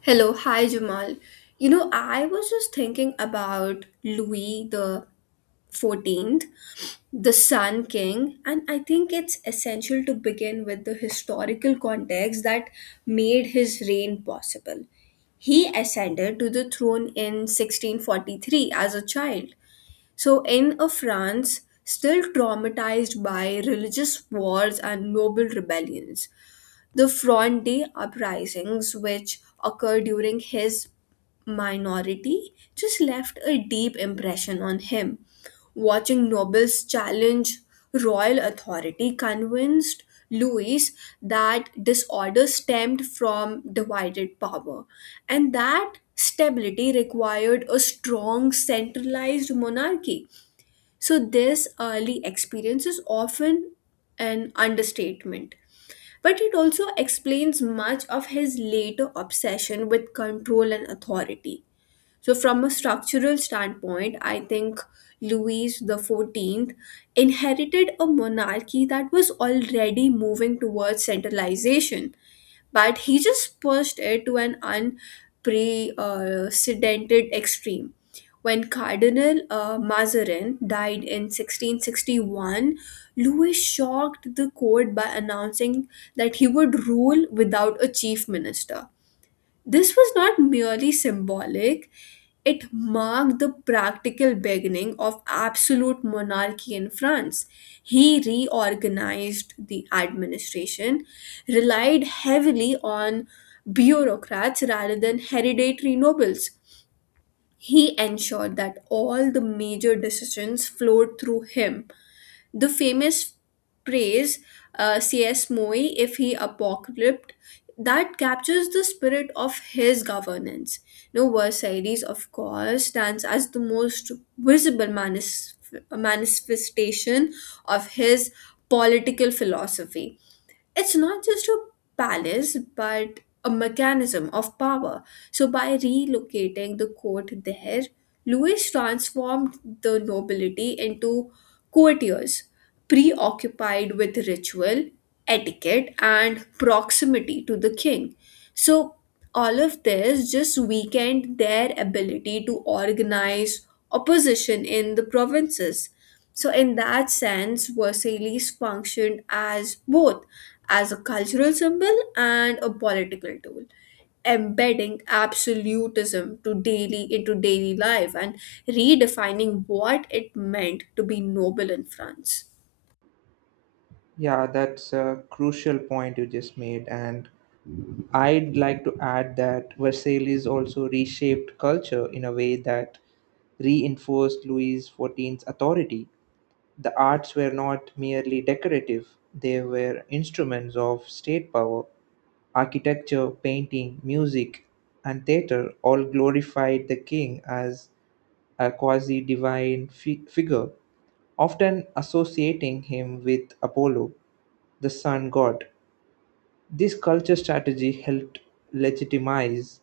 Hello, hi Jamal. I was just thinking about Louis the 14th, the Sun King, and I think it's essential to begin with the historical context that made his reign possible. He ascended to the throne in 1643 as a child. So, in a France still traumatized by religious wars and noble rebellions. The Fronde uprisings, which occurred during his minority, just left a deep impression on him. Watching nobles challenge royal authority convinced Louis that disorder stemmed from divided power, and that stability required a strong centralized monarchy. So, this early experience is often an understatement. But it also explains much of his later obsession with control and authority. So, from a structural standpoint, I think Louis the 14th inherited a monarchy that was already moving towards centralization, but he just pushed it to an unprecedented extreme. When Cardinal Mazarin died in 1661, Louis shocked the court by announcing that he would rule without a chief minister. This was not merely symbolic, it marked the practical beginning of absolute monarchy in France. He reorganized the administration, relied heavily on bureaucrats rather than hereditary nobles. He ensured that all the major decisions flowed through him the famous praise C.S. Moy if he apocalypsed that captures the spirit of his governance. No, Versailles, of course, stands as the most visible manifestation of his political philosophy. It's not just a palace but a mechanism of power. So by relocating the court there, Louis transformed the nobility into courtiers preoccupied with ritual, etiquette, and proximity to the king. So all of this just weakened their ability to organize opposition in the provinces. So, in that sense, Versailles functioned as both as a cultural symbol and a political tool, embedding absolutism to daily into daily life and redefining what it meant to be noble in France. Yeah, that's a crucial point you just made. And I'd like to add that Versailles also reshaped culture in a way that reinforced Louis XIV's authority. The arts were not merely decorative, they were instruments of state power. Architecture, painting, music, and theater all glorified the king as a quasi divine figure, often associating him with Apollo, the sun god. This culture strategy helped legitimize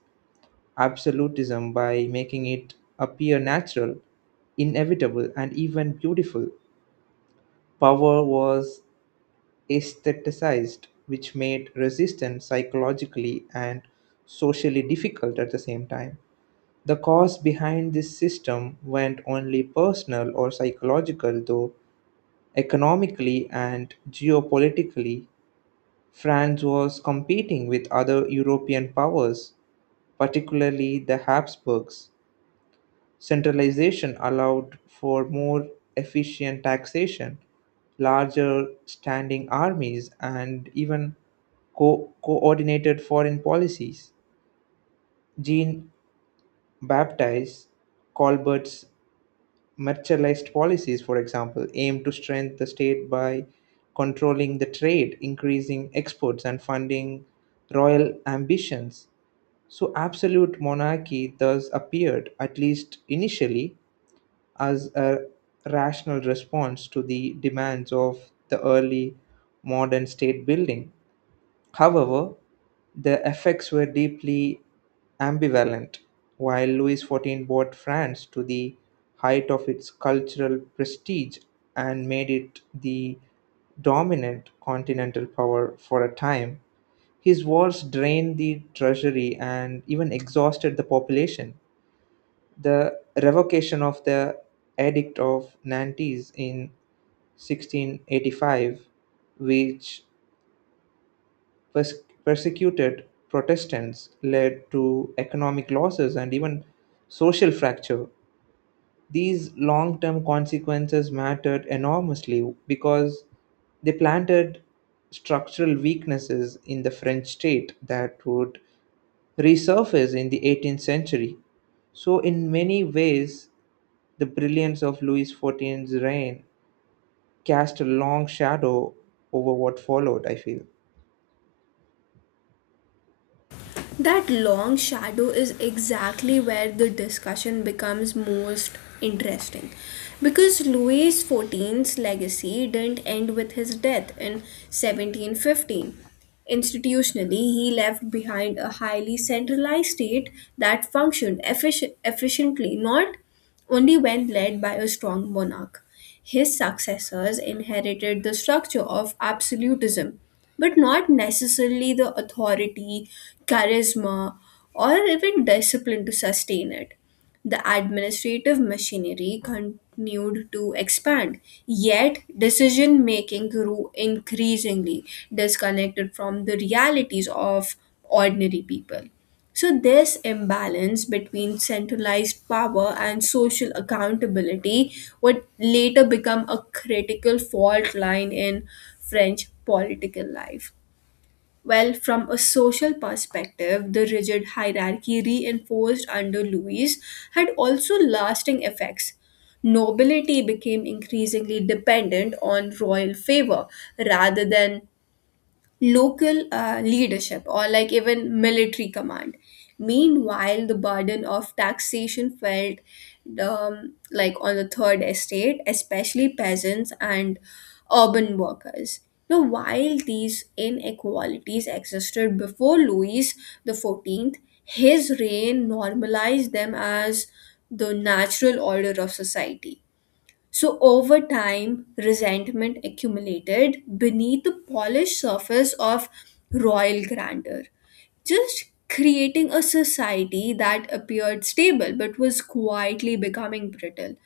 absolutism by making it appear natural, inevitable, and even beautiful. Power was aestheticized, which made resistance psychologically and socially difficult at the same time. The cause behind this system went only personal or psychological, though economically and geopolitically, France was competing with other European powers particularly the Habsburgs. Centralization allowed for more efficient taxation, larger standing armies, and even coordinated foreign policies. Jean Baptiste Colbert's mercantilist policies, for example, aimed to strengthen the state by controlling the trade, increasing exports, and funding royal ambitions. So, absolute monarchy thus appeared, at least initially, as a rational response to the demands of the early modern state building. However, the effects were deeply ambivalent. While Louis XIV brought France to the height of its cultural prestige and made it the dominant continental power for a time, his wars drained the treasury and even exhausted the population. The revocation of the Edict of Nantes in 1685, which Persecuted Protestants, led to economic losses and even social fracture. These long term consequences mattered enormously because they planted structural weaknesses in the French state that would resurface in the 18th century. So, in many ways, the brilliance of Louis XIV's reign cast a long shadow over what followed, I feel. That long shadow is exactly where the discussion becomes most interesting, because Louis XIV's legacy didn't end with his death in 1715. Institutionally, he left behind a highly centralized state that functioned efficiently, not only when led by a strong monarch. His successors inherited the structure of absolutism, but not necessarily the authority, charisma, or even discipline to sustain it. The administrative machinery continued to expand, yet decision making grew increasingly disconnected from the realities of ordinary people. So, this imbalance between centralized power and social accountability would later become a critical fault line in French political life. Well, from a social perspective, the rigid hierarchy reinforced under Louis had also lasting effects. Nobility became increasingly dependent on royal favor rather than local leadership, or like even military command. Meanwhile, the burden of taxation felt like on the third estate, especially peasants and urban workers. Now, while these inequalities existed before Louis the 14th, his reign normalized them as the natural order of society. So, over time, resentment accumulated beneath the polished surface of royal grandeur, just creating a society that appeared stable but was quietly becoming brittle.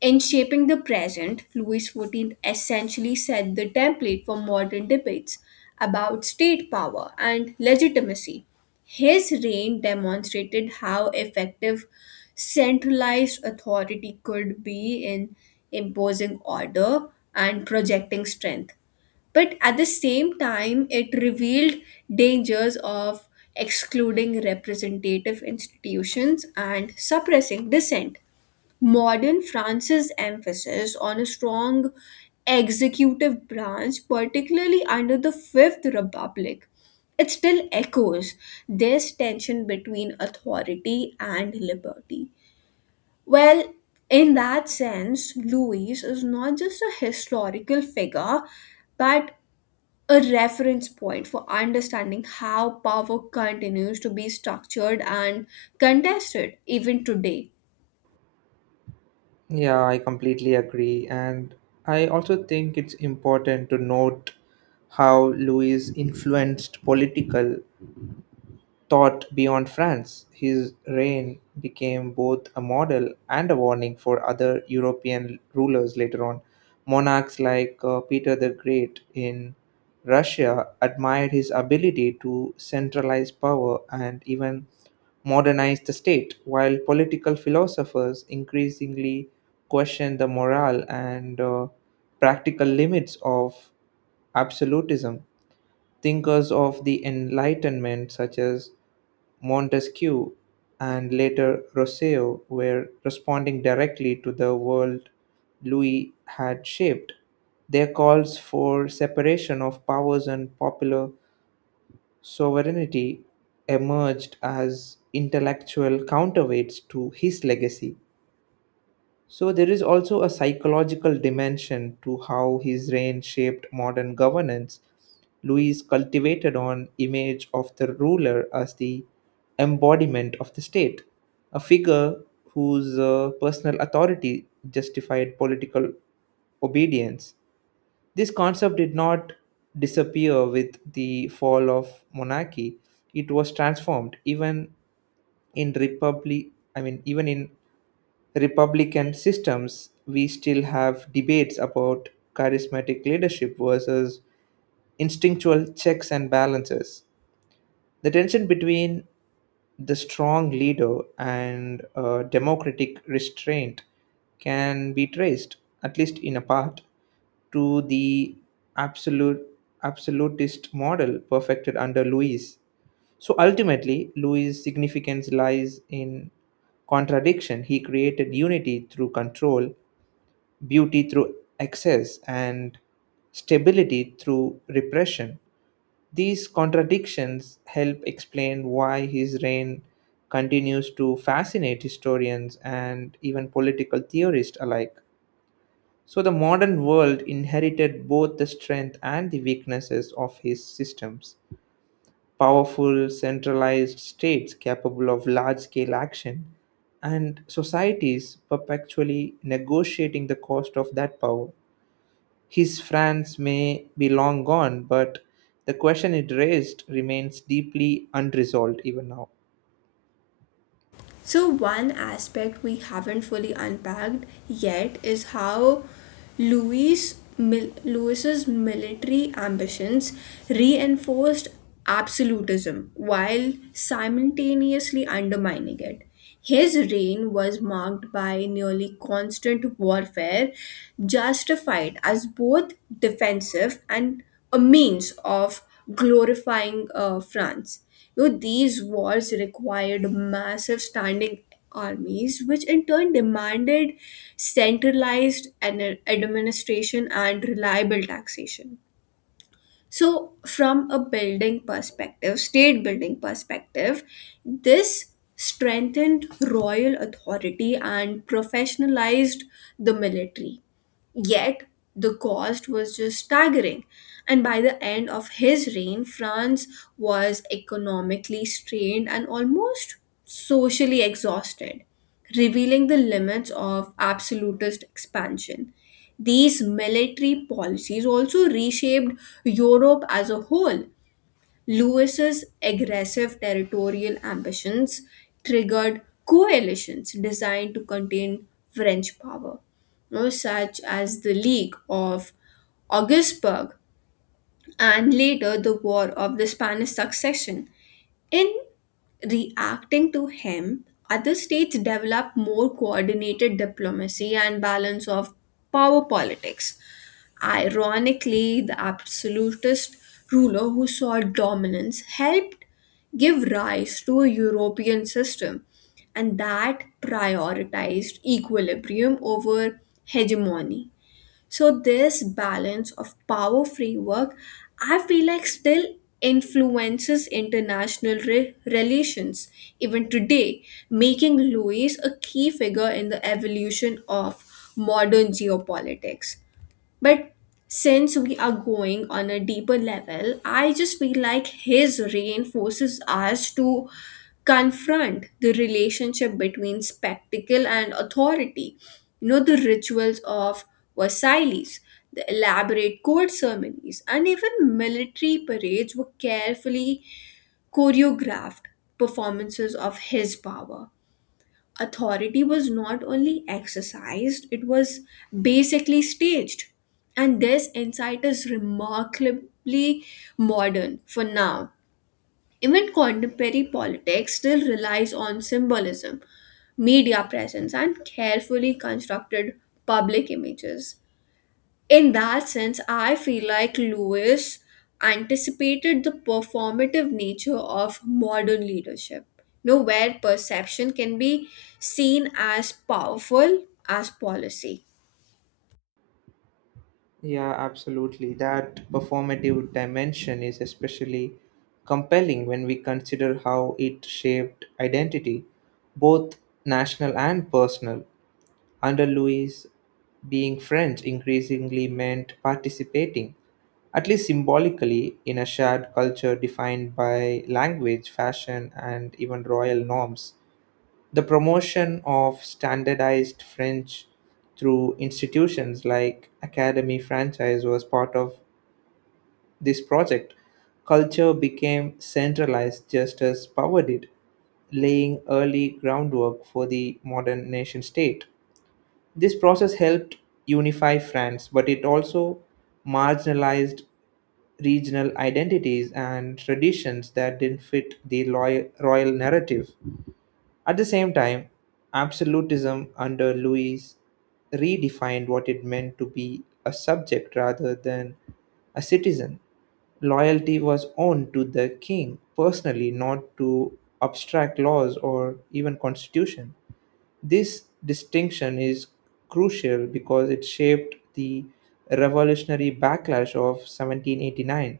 In shaping the present, Louis XIV essentially set the template for modern debates about state power and legitimacy. His reign demonstrated how effective centralized authority could be in imposing order and projecting strength. But at the same time, it revealed dangers of excluding representative institutions and suppressing dissent. Modern France's emphasis on a strong executive branch, particularly under the Fifth Republic, it still echoes this tension between authority and liberty. Well, in that sense, Louis is not just a historical figure, but a reference point for understanding how power continues to be structured and contested even today. Yeah, I completely agree. And I also think it's important to note how Louis influenced political thought beyond France. His reign became both a model and a warning for other European rulers later on. Monarchs like Peter the Great in Russia admired his ability to centralize power and even modernize the state, while political philosophers increasingly questioned the moral and practical limits of absolutism. Thinkers of the Enlightenment, such as Montesquieu and later Rousseau, were responding directly to the world Louis had shaped. Their calls for separation of powers and popular sovereignty emerged as intellectual counterweights to his legacy. So there is also a psychological dimension to how his reign shaped modern governance. Louis cultivated an image of the ruler as the embodiment of the state, a figure whose personal authority justified political obedience. This concept did not disappear with the fall of monarchy. It was transformed even in republic I mean even in republican systems, we still have debates about charismatic leadership versus instinctual checks and balances. The tension between the strong leader and democratic restraint can be traced, at least in a part, to the absolute absolutist model perfected under Louis. So ultimately, Louis' significance lies in contradiction. He created unity through control, beauty through excess, and stability through repression. These contradictions help explain why his reign continues to fascinate historians and even political theorists alike. So, the modern world inherited both the strength and the weaknesses of his systems, powerful, centralized states capable of large scale action, and societies perpetually negotiating the cost of that power. His France may be long gone, but the question it raised remains deeply unresolved even now. So, one aspect we haven't fully unpacked yet is how Louis's military ambitions reinforced absolutism while simultaneously undermining it. His reign was marked by nearly constant warfare, justified as both defensive and a means of glorifying France. These wars required massive standing armies, which in turn demanded centralized administration and reliable taxation. So, from state building perspective, this strengthened royal authority and professionalized the military. Yet, the cost was just staggering, and by the end of his reign, France was economically strained and almost socially exhausted, revealing the limits of absolutist expansion. These military policies also reshaped Europe as a whole. Lewis's aggressive territorial ambitions triggered coalitions designed to contain French power, such as the League of Augsburg and later the War of the Spanish Succession. In reacting to him, other states developed more coordinated diplomacy and balance of power politics. Ironically, the absolutist ruler who sought dominance helped give rise to a European system, and that prioritized equilibrium over hegemony. So, this balance of power framework, I feel like, still influences international relations even today, making Louis a key figure in the evolution of modern geopolitics. But since we are going on a deeper level, I just feel like his reinforces us to confront the relationship between spectacle and authority. The rituals of Versailles, the elaborate court ceremonies, and even military parades were carefully choreographed performances of his power. Authority was not only exercised, it was basically staged. And this insight is remarkably modern for now. Even contemporary politics still relies on symbolism, media presence, and carefully constructed public images. In that sense, I feel like Lewis anticipated the performative nature of modern leadership, where perception can be seen as powerful as policy. Yeah, absolutely. That performative dimension is especially compelling when we consider how it shaped identity, both national and personal. Under Louis, being French increasingly meant participating, at least symbolically, in a shared culture defined by language, fashion, and even royal norms. The promotion of standardized French through institutions like Academy Francaise was part of this project. Culture became centralized just as power did, laying early groundwork for the modern nation state. This process helped unify France, but it also marginalized regional identities and traditions that didn't fit the royal narrative. At the same time, absolutism under Louis redefined what it meant to be a subject rather than a citizen. Loyalty was owed to the king personally, not to abstract laws or even constitution. This distinction is crucial because it shaped the revolutionary backlash of 1789.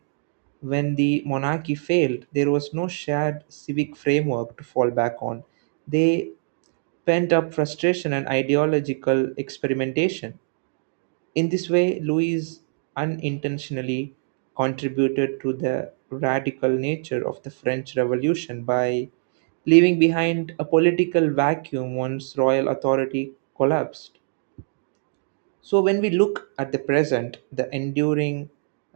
When the monarchy failed, there was no shared civic framework to fall back on. They pent up frustration and ideological experimentation. In this way, Louis unintentionally contributed to the radical nature of the French Revolution by leaving behind a political vacuum once royal authority collapsed. So, when we look at the present, the enduring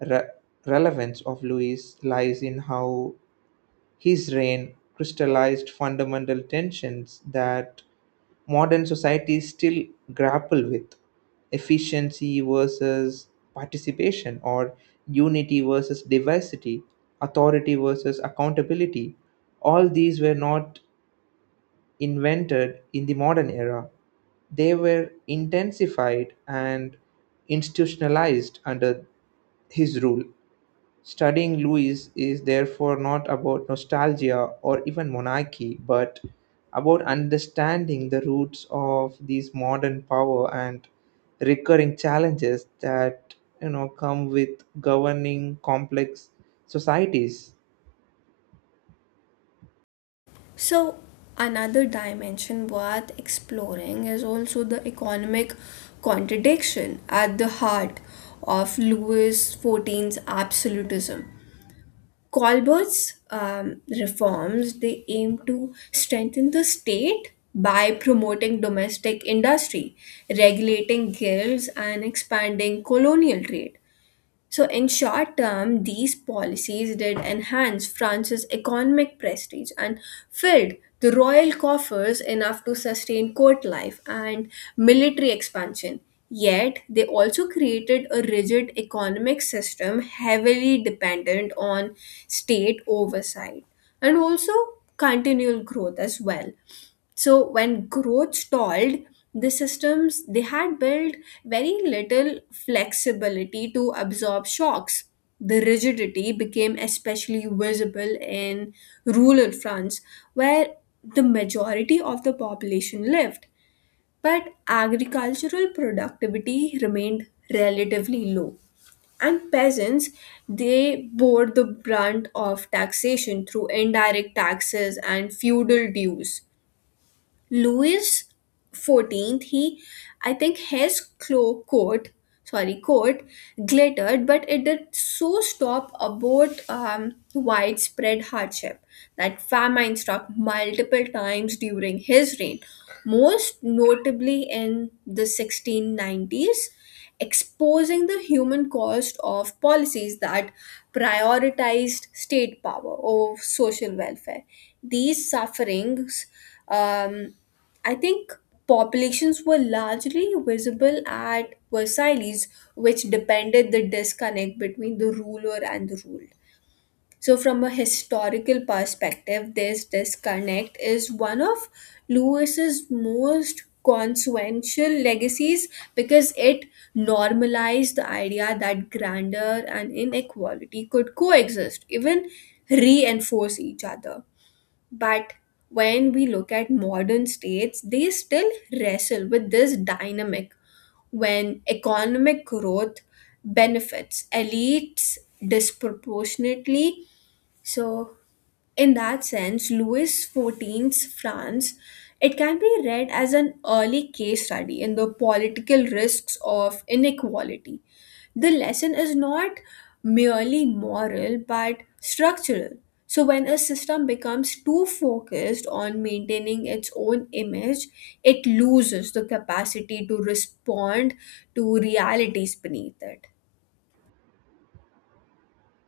re- relevance of Louis lies in how his reign crystallized fundamental tensions that modern societies still grapple with: efficiency versus participation, or unity versus diversity, authority versus accountability. All these were not invented in the modern era, they were intensified and institutionalized under his rule. Studying Louis is therefore not about nostalgia or even monarchy, but about understanding the roots of these modern power and recurring challenges that come with governing complex societies. So, another dimension worth exploring is also the economic contradiction at the heart of Louis XIV's absolutism. Colbert's reforms, they aim to strengthen the state by promoting domestic industry, regulating guilds, and expanding colonial trade. So, in short term, these policies did enhance France's economic prestige and filled the royal coffers enough to sustain court life and military expansion. Yet, they also created a rigid economic system heavily dependent on state oversight, and also continual growth as well. So when growth stalled, the systems they had built very little flexibility to absorb shocks. The rigidity became especially visible in rural France, where the majority of the population lived, but agricultural productivity remained relatively low, and peasants, they bore the brunt of taxation through indirect taxes and feudal dues. Louis XIV, he, I think his coat glittered, but it did so stop about widespread hardship. That famine struck multiple times during his reign, most notably in the 1690s, exposing the human cost of policies that prioritized state power over social welfare. These sufferings, um, I think, populations were largely visible at Versailles, which depended the disconnect between the ruler and the ruled. So, from a historical perspective, this disconnect is one of Lewis's most consequential legacies, because it normalized the idea that grandeur and inequality could coexist, even reinforce each other. But when we look at modern states, they still wrestle with this dynamic when economic growth benefits elites disproportionately. So, in that sense, Louis XIV's France, it can be read as an early case study in the political risks of inequality. The lesson is not merely moral but structural. So, when a system becomes too focused on maintaining its own image, it loses the capacity to respond to realities beneath it.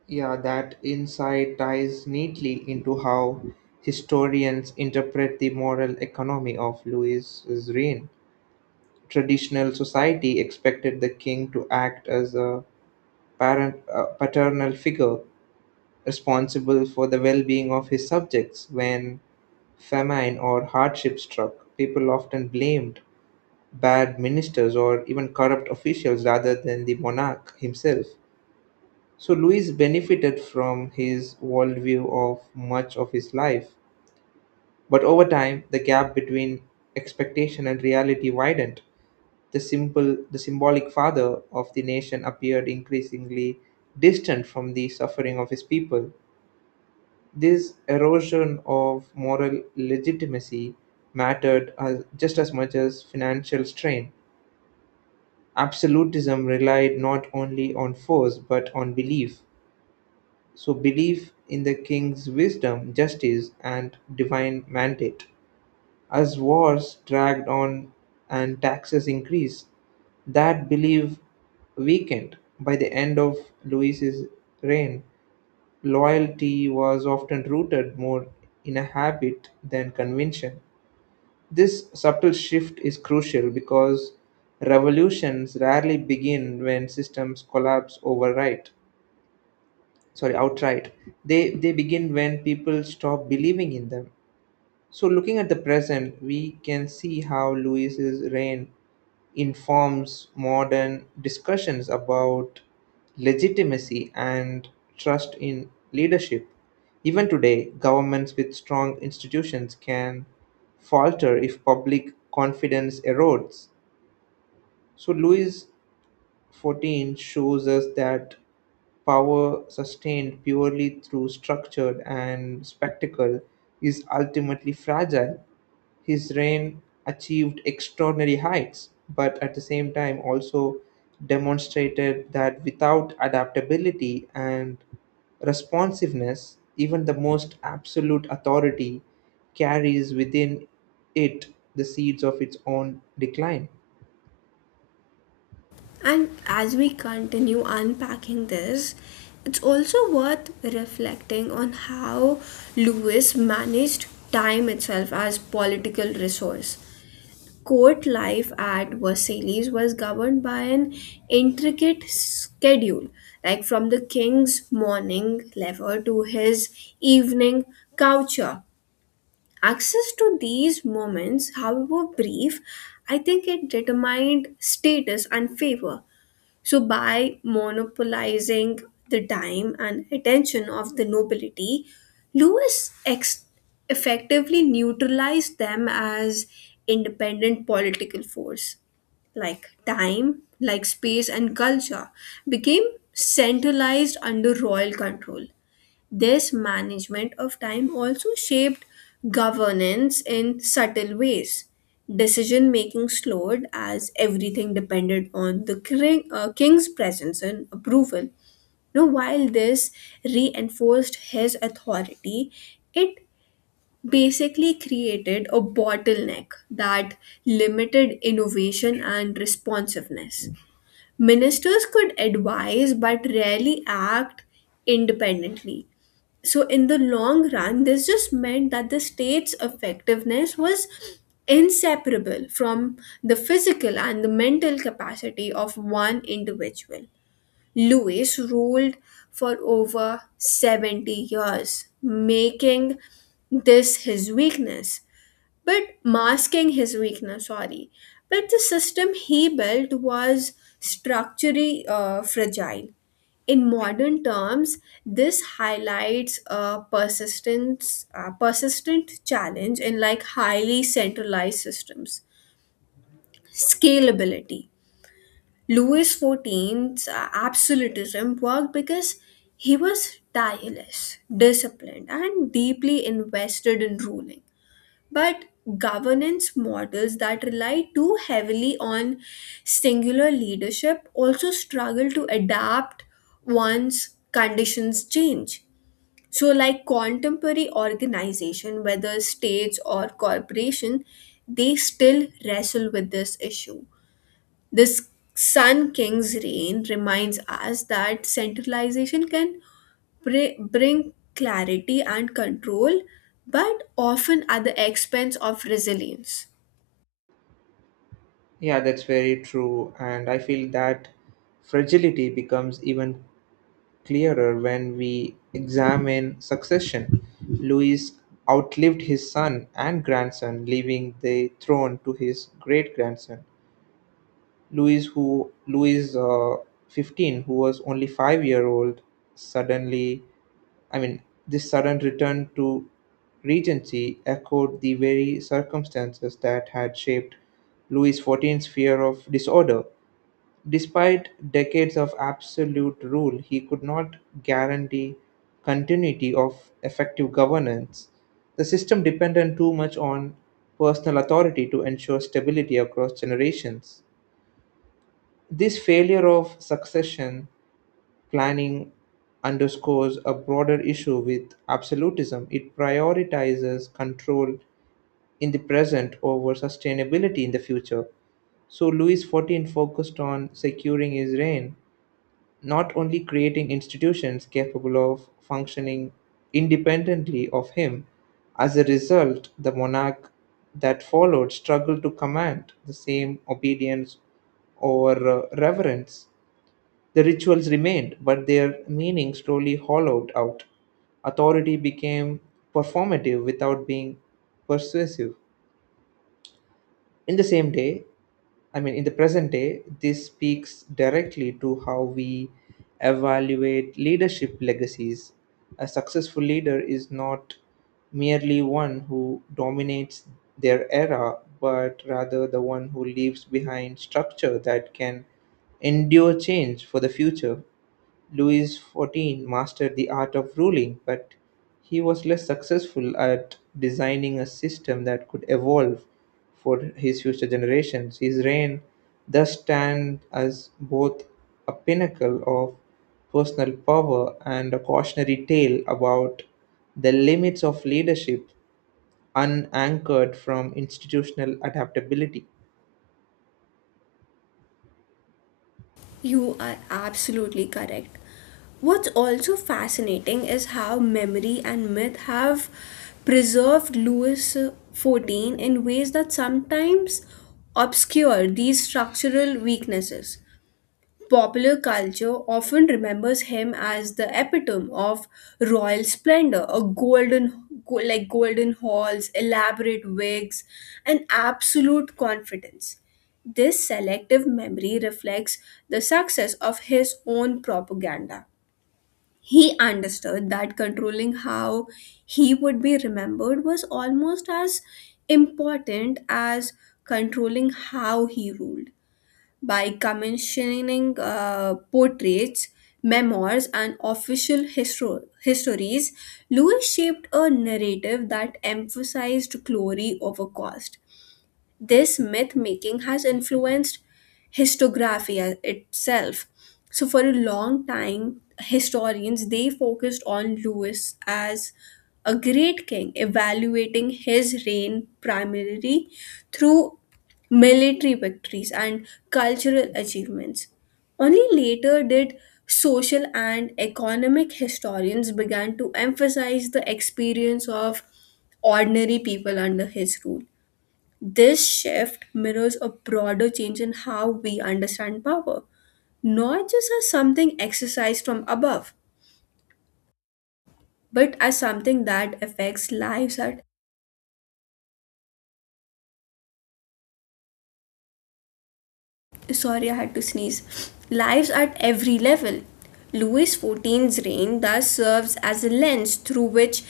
Yeah, that insight ties neatly into how historians interpret the moral economy of Louis's reign. Traditional society expected the king to act as a paternal figure responsible for the well being of his subjects. When famine or hardship struck, people often blamed bad ministers or even corrupt officials rather than the monarch himself. So Louis benefited from his worldview of much of his life. But over time, the gap between expectation and reality widened. The symbolic father of the nation appeared increasingly distant from the suffering of his people. This erosion of moral legitimacy mattered as, just as much as financial strain. Absolutism relied not only on force but on belief. So, belief in the king's wisdom, justice, and divine mandate. As wars dragged on and taxes increased, that belief weakened. By the end of Louis's reign, loyalty was often rooted more in a habit than convention. This subtle shift is crucial because revolutions rarely begin when systems collapse overnight. Sorry, outright. They begin when people stop believing in them. So looking at the present, we can see how Louis's reign informs modern discussions about legitimacy and trust in leadership. Even today, governments with strong institutions can falter if public confidence erodes. So, Louis XIV shows us that power sustained purely through structure and spectacle is ultimately fragile. His reign achieved extraordinary heights, but at the same time also demonstrated that without adaptability and responsiveness, even the most absolute authority carries within it the seeds of its own decline. And as we continue unpacking this, it's also worth reflecting on how Lewis managed time itself as political resource. Court life at Versailles was governed by an intricate schedule, like from the king's morning lever to his evening coucher. Access to these moments, however brief, I think it determined status and favor. So, by monopolizing the time and attention of the nobility, Lewis effectively neutralized them as independent political force. Like time, like space, and culture became centralized under royal control. This management of time also shaped governance in subtle ways. Decision making slowed as everything depended on the king's presence and approval. Now, while this reinforced his authority, it basically created a bottleneck that limited innovation and responsiveness. Ministers could advise but rarely act independently. So in the long run this just meant that the state's effectiveness was inseparable from the physical and the mental capacity of one individual. Louis ruled for over 70 years, making this his weakness, but masking his weakness, sorry, but the system he built was structurally fragile. In modern terms, this highlights a persistent challenge in like highly centralized systems. Scalability. Louis XIV's absolutism worked because he was tireless, disciplined, and deeply invested in ruling. But governance models that rely too heavily on singular leadership also struggle to adapt once conditions change. So, like contemporary organization, whether states or corporation, they still wrestle with this issue. This Sun King's reign reminds us that centralization can bring clarity and control, but often at the expense of resilience. Yeah, that's very true. And I feel that fragility becomes even clearer when we examine succession. Louis outlived his son and grandson, leaving the throne to his great grandson. Louis 15, who was only 5 year old, suddenly, I mean, this sudden return to regency echoed the very circumstances that had shaped Louis XIV's fear of disorder. Despite decades of absolute rule, he could not guarantee continuity of effective governance. The system depended too much on personal authority to ensure stability across generations. This failure of succession planning underscores a broader issue with absolutism. It prioritizes control in the present over sustainability in the future. So Louis XIV focused on securing his reign not only creating institutions capable of functioning independently of him. As a result, the monarch that followed struggled to command the same obedience or reverence. The rituals remained, but their meaning slowly hollowed out. Authority became performative without being persuasive. In the same day, in the present day, this speaks directly to how we evaluate leadership legacies. A successful leader is not merely one who dominates their era, but rather the one who leaves behind structure that can endure change for the future. Louis XIV mastered the art of ruling, but he was less successful at designing a system that could evolve for his future generations. His reign thus stands as both a pinnacle of personal power and a cautionary tale about the limits of leadership unanchored from institutional adaptability. You are absolutely correct. What's also fascinating is how memory and myth have preserved Louis XIV in ways that sometimes obscure these structural weaknesses. Popular culture often remembers him as the epitome of royal splendor, like golden halls, elaborate wigs, and absolute confidence. This selective memory reflects the success of his own propaganda. He understood that controlling how he would be remembered was almost as important as controlling how he ruled, by commissioning portraits, memoirs, and official histories. Louis shaped a narrative that emphasized glory over cost. This myth making has influenced historiography itself. So for a long time, historians they focused on Louis as a great king, evaluating his reign primarily through military victories and cultural achievements. Only later did social and economic historians began to emphasize the experience of ordinary people under his rule. This shift mirrors a broader change in how we understand power, not just as something exercised from above, but as something that affects lives at, sorry, I had to sneeze. Lives at every level. Louis XIV's reign thus serves as a lens through which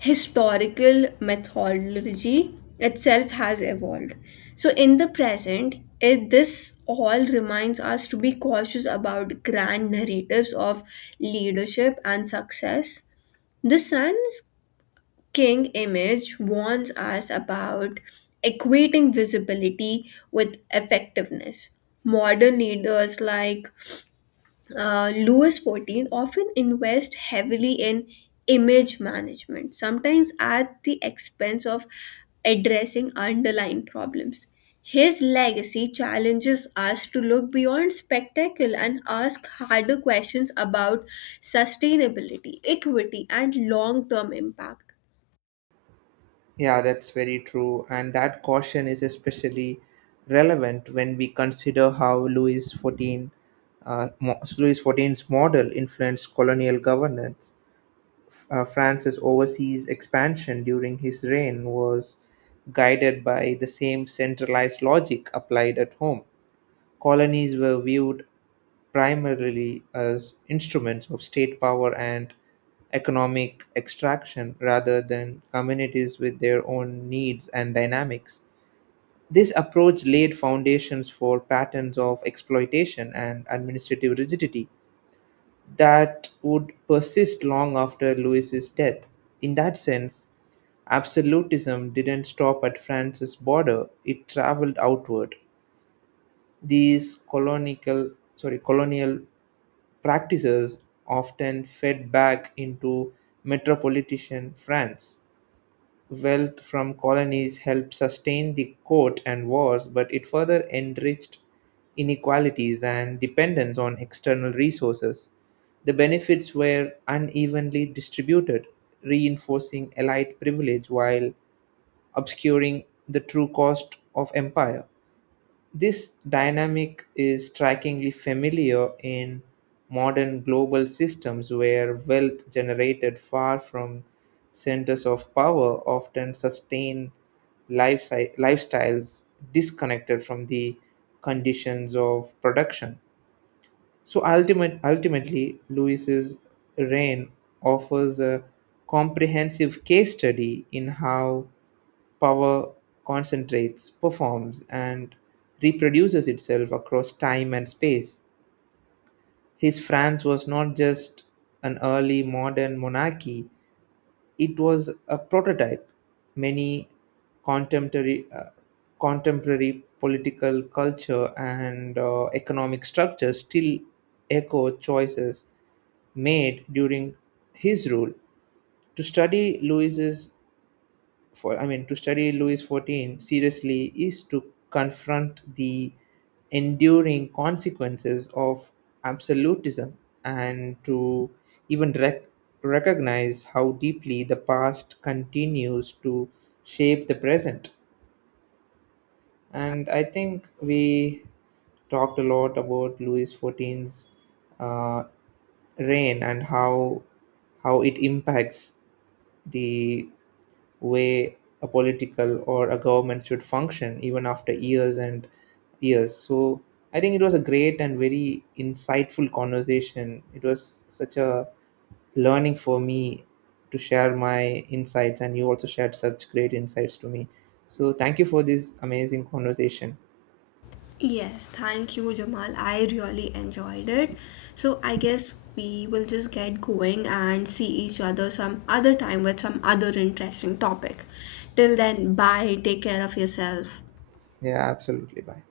historical methodology itself has evolved. So, in the present, this all reminds us to be cautious about grand narratives of leadership and success. The sun's King image warns us about equating visibility with effectiveness. Modern leaders like Louis XIV often invest heavily in image management, sometimes at the expense of addressing underlying problems. His legacy challenges us to look beyond spectacle and ask harder questions about sustainability, equity, and long term impact. Yeah, that's very true. And that caution is especially relevant when we consider how Louis XIV's model influenced colonial governance. France's overseas expansion during his reign was guided by the same centralized logic applied at home. Colonies were viewed primarily as instruments of state power and economic extraction rather than communities with their own needs and dynamics. This approach laid foundations for patterns of exploitation and administrative rigidity that would persist long after Louis's death. In that sense, absolutism didn't stop at France's border, it traveled outward. These colonial practices often fed back into metropolitan France. Wealth from colonies helped sustain the court and wars, but it further enriched inequalities and dependence on external resources. The benefits were unevenly distributed, reinforcing elite privilege while obscuring the true cost of empire. This dynamic is strikingly familiar in modern global systems where wealth generated far from centers of power often sustain lifestyles disconnected from the conditions of production. So ultimately, Lewis's reign offers a comprehensive case study in how power concentrates, performs, and reproduces itself across time and space. His France was not just an early modern monarchy, it was a prototype. Many contemporary, uh, contemporary political culture and economic structures still echo choices made during his rule. To study Louis XIV seriously is to confront the enduring consequences of absolutism and to even rec- recognize how deeply the past continues to shape the present. And I think we talked a lot about Louis XIV's uh, reign and how it impacts the way a political or a government should function even after years and years. So I think it was a great and very insightful conversation. It was such a learning for me to share my insights, and you also shared such great insights to me. So thank you for this amazing conversation. Yes, thank you, Jamal. I really enjoyed it. So I guess we will just get going and see each other some other time with some other interesting topic. Till then, bye. Take care of yourself. Yeah, absolutely. Bye.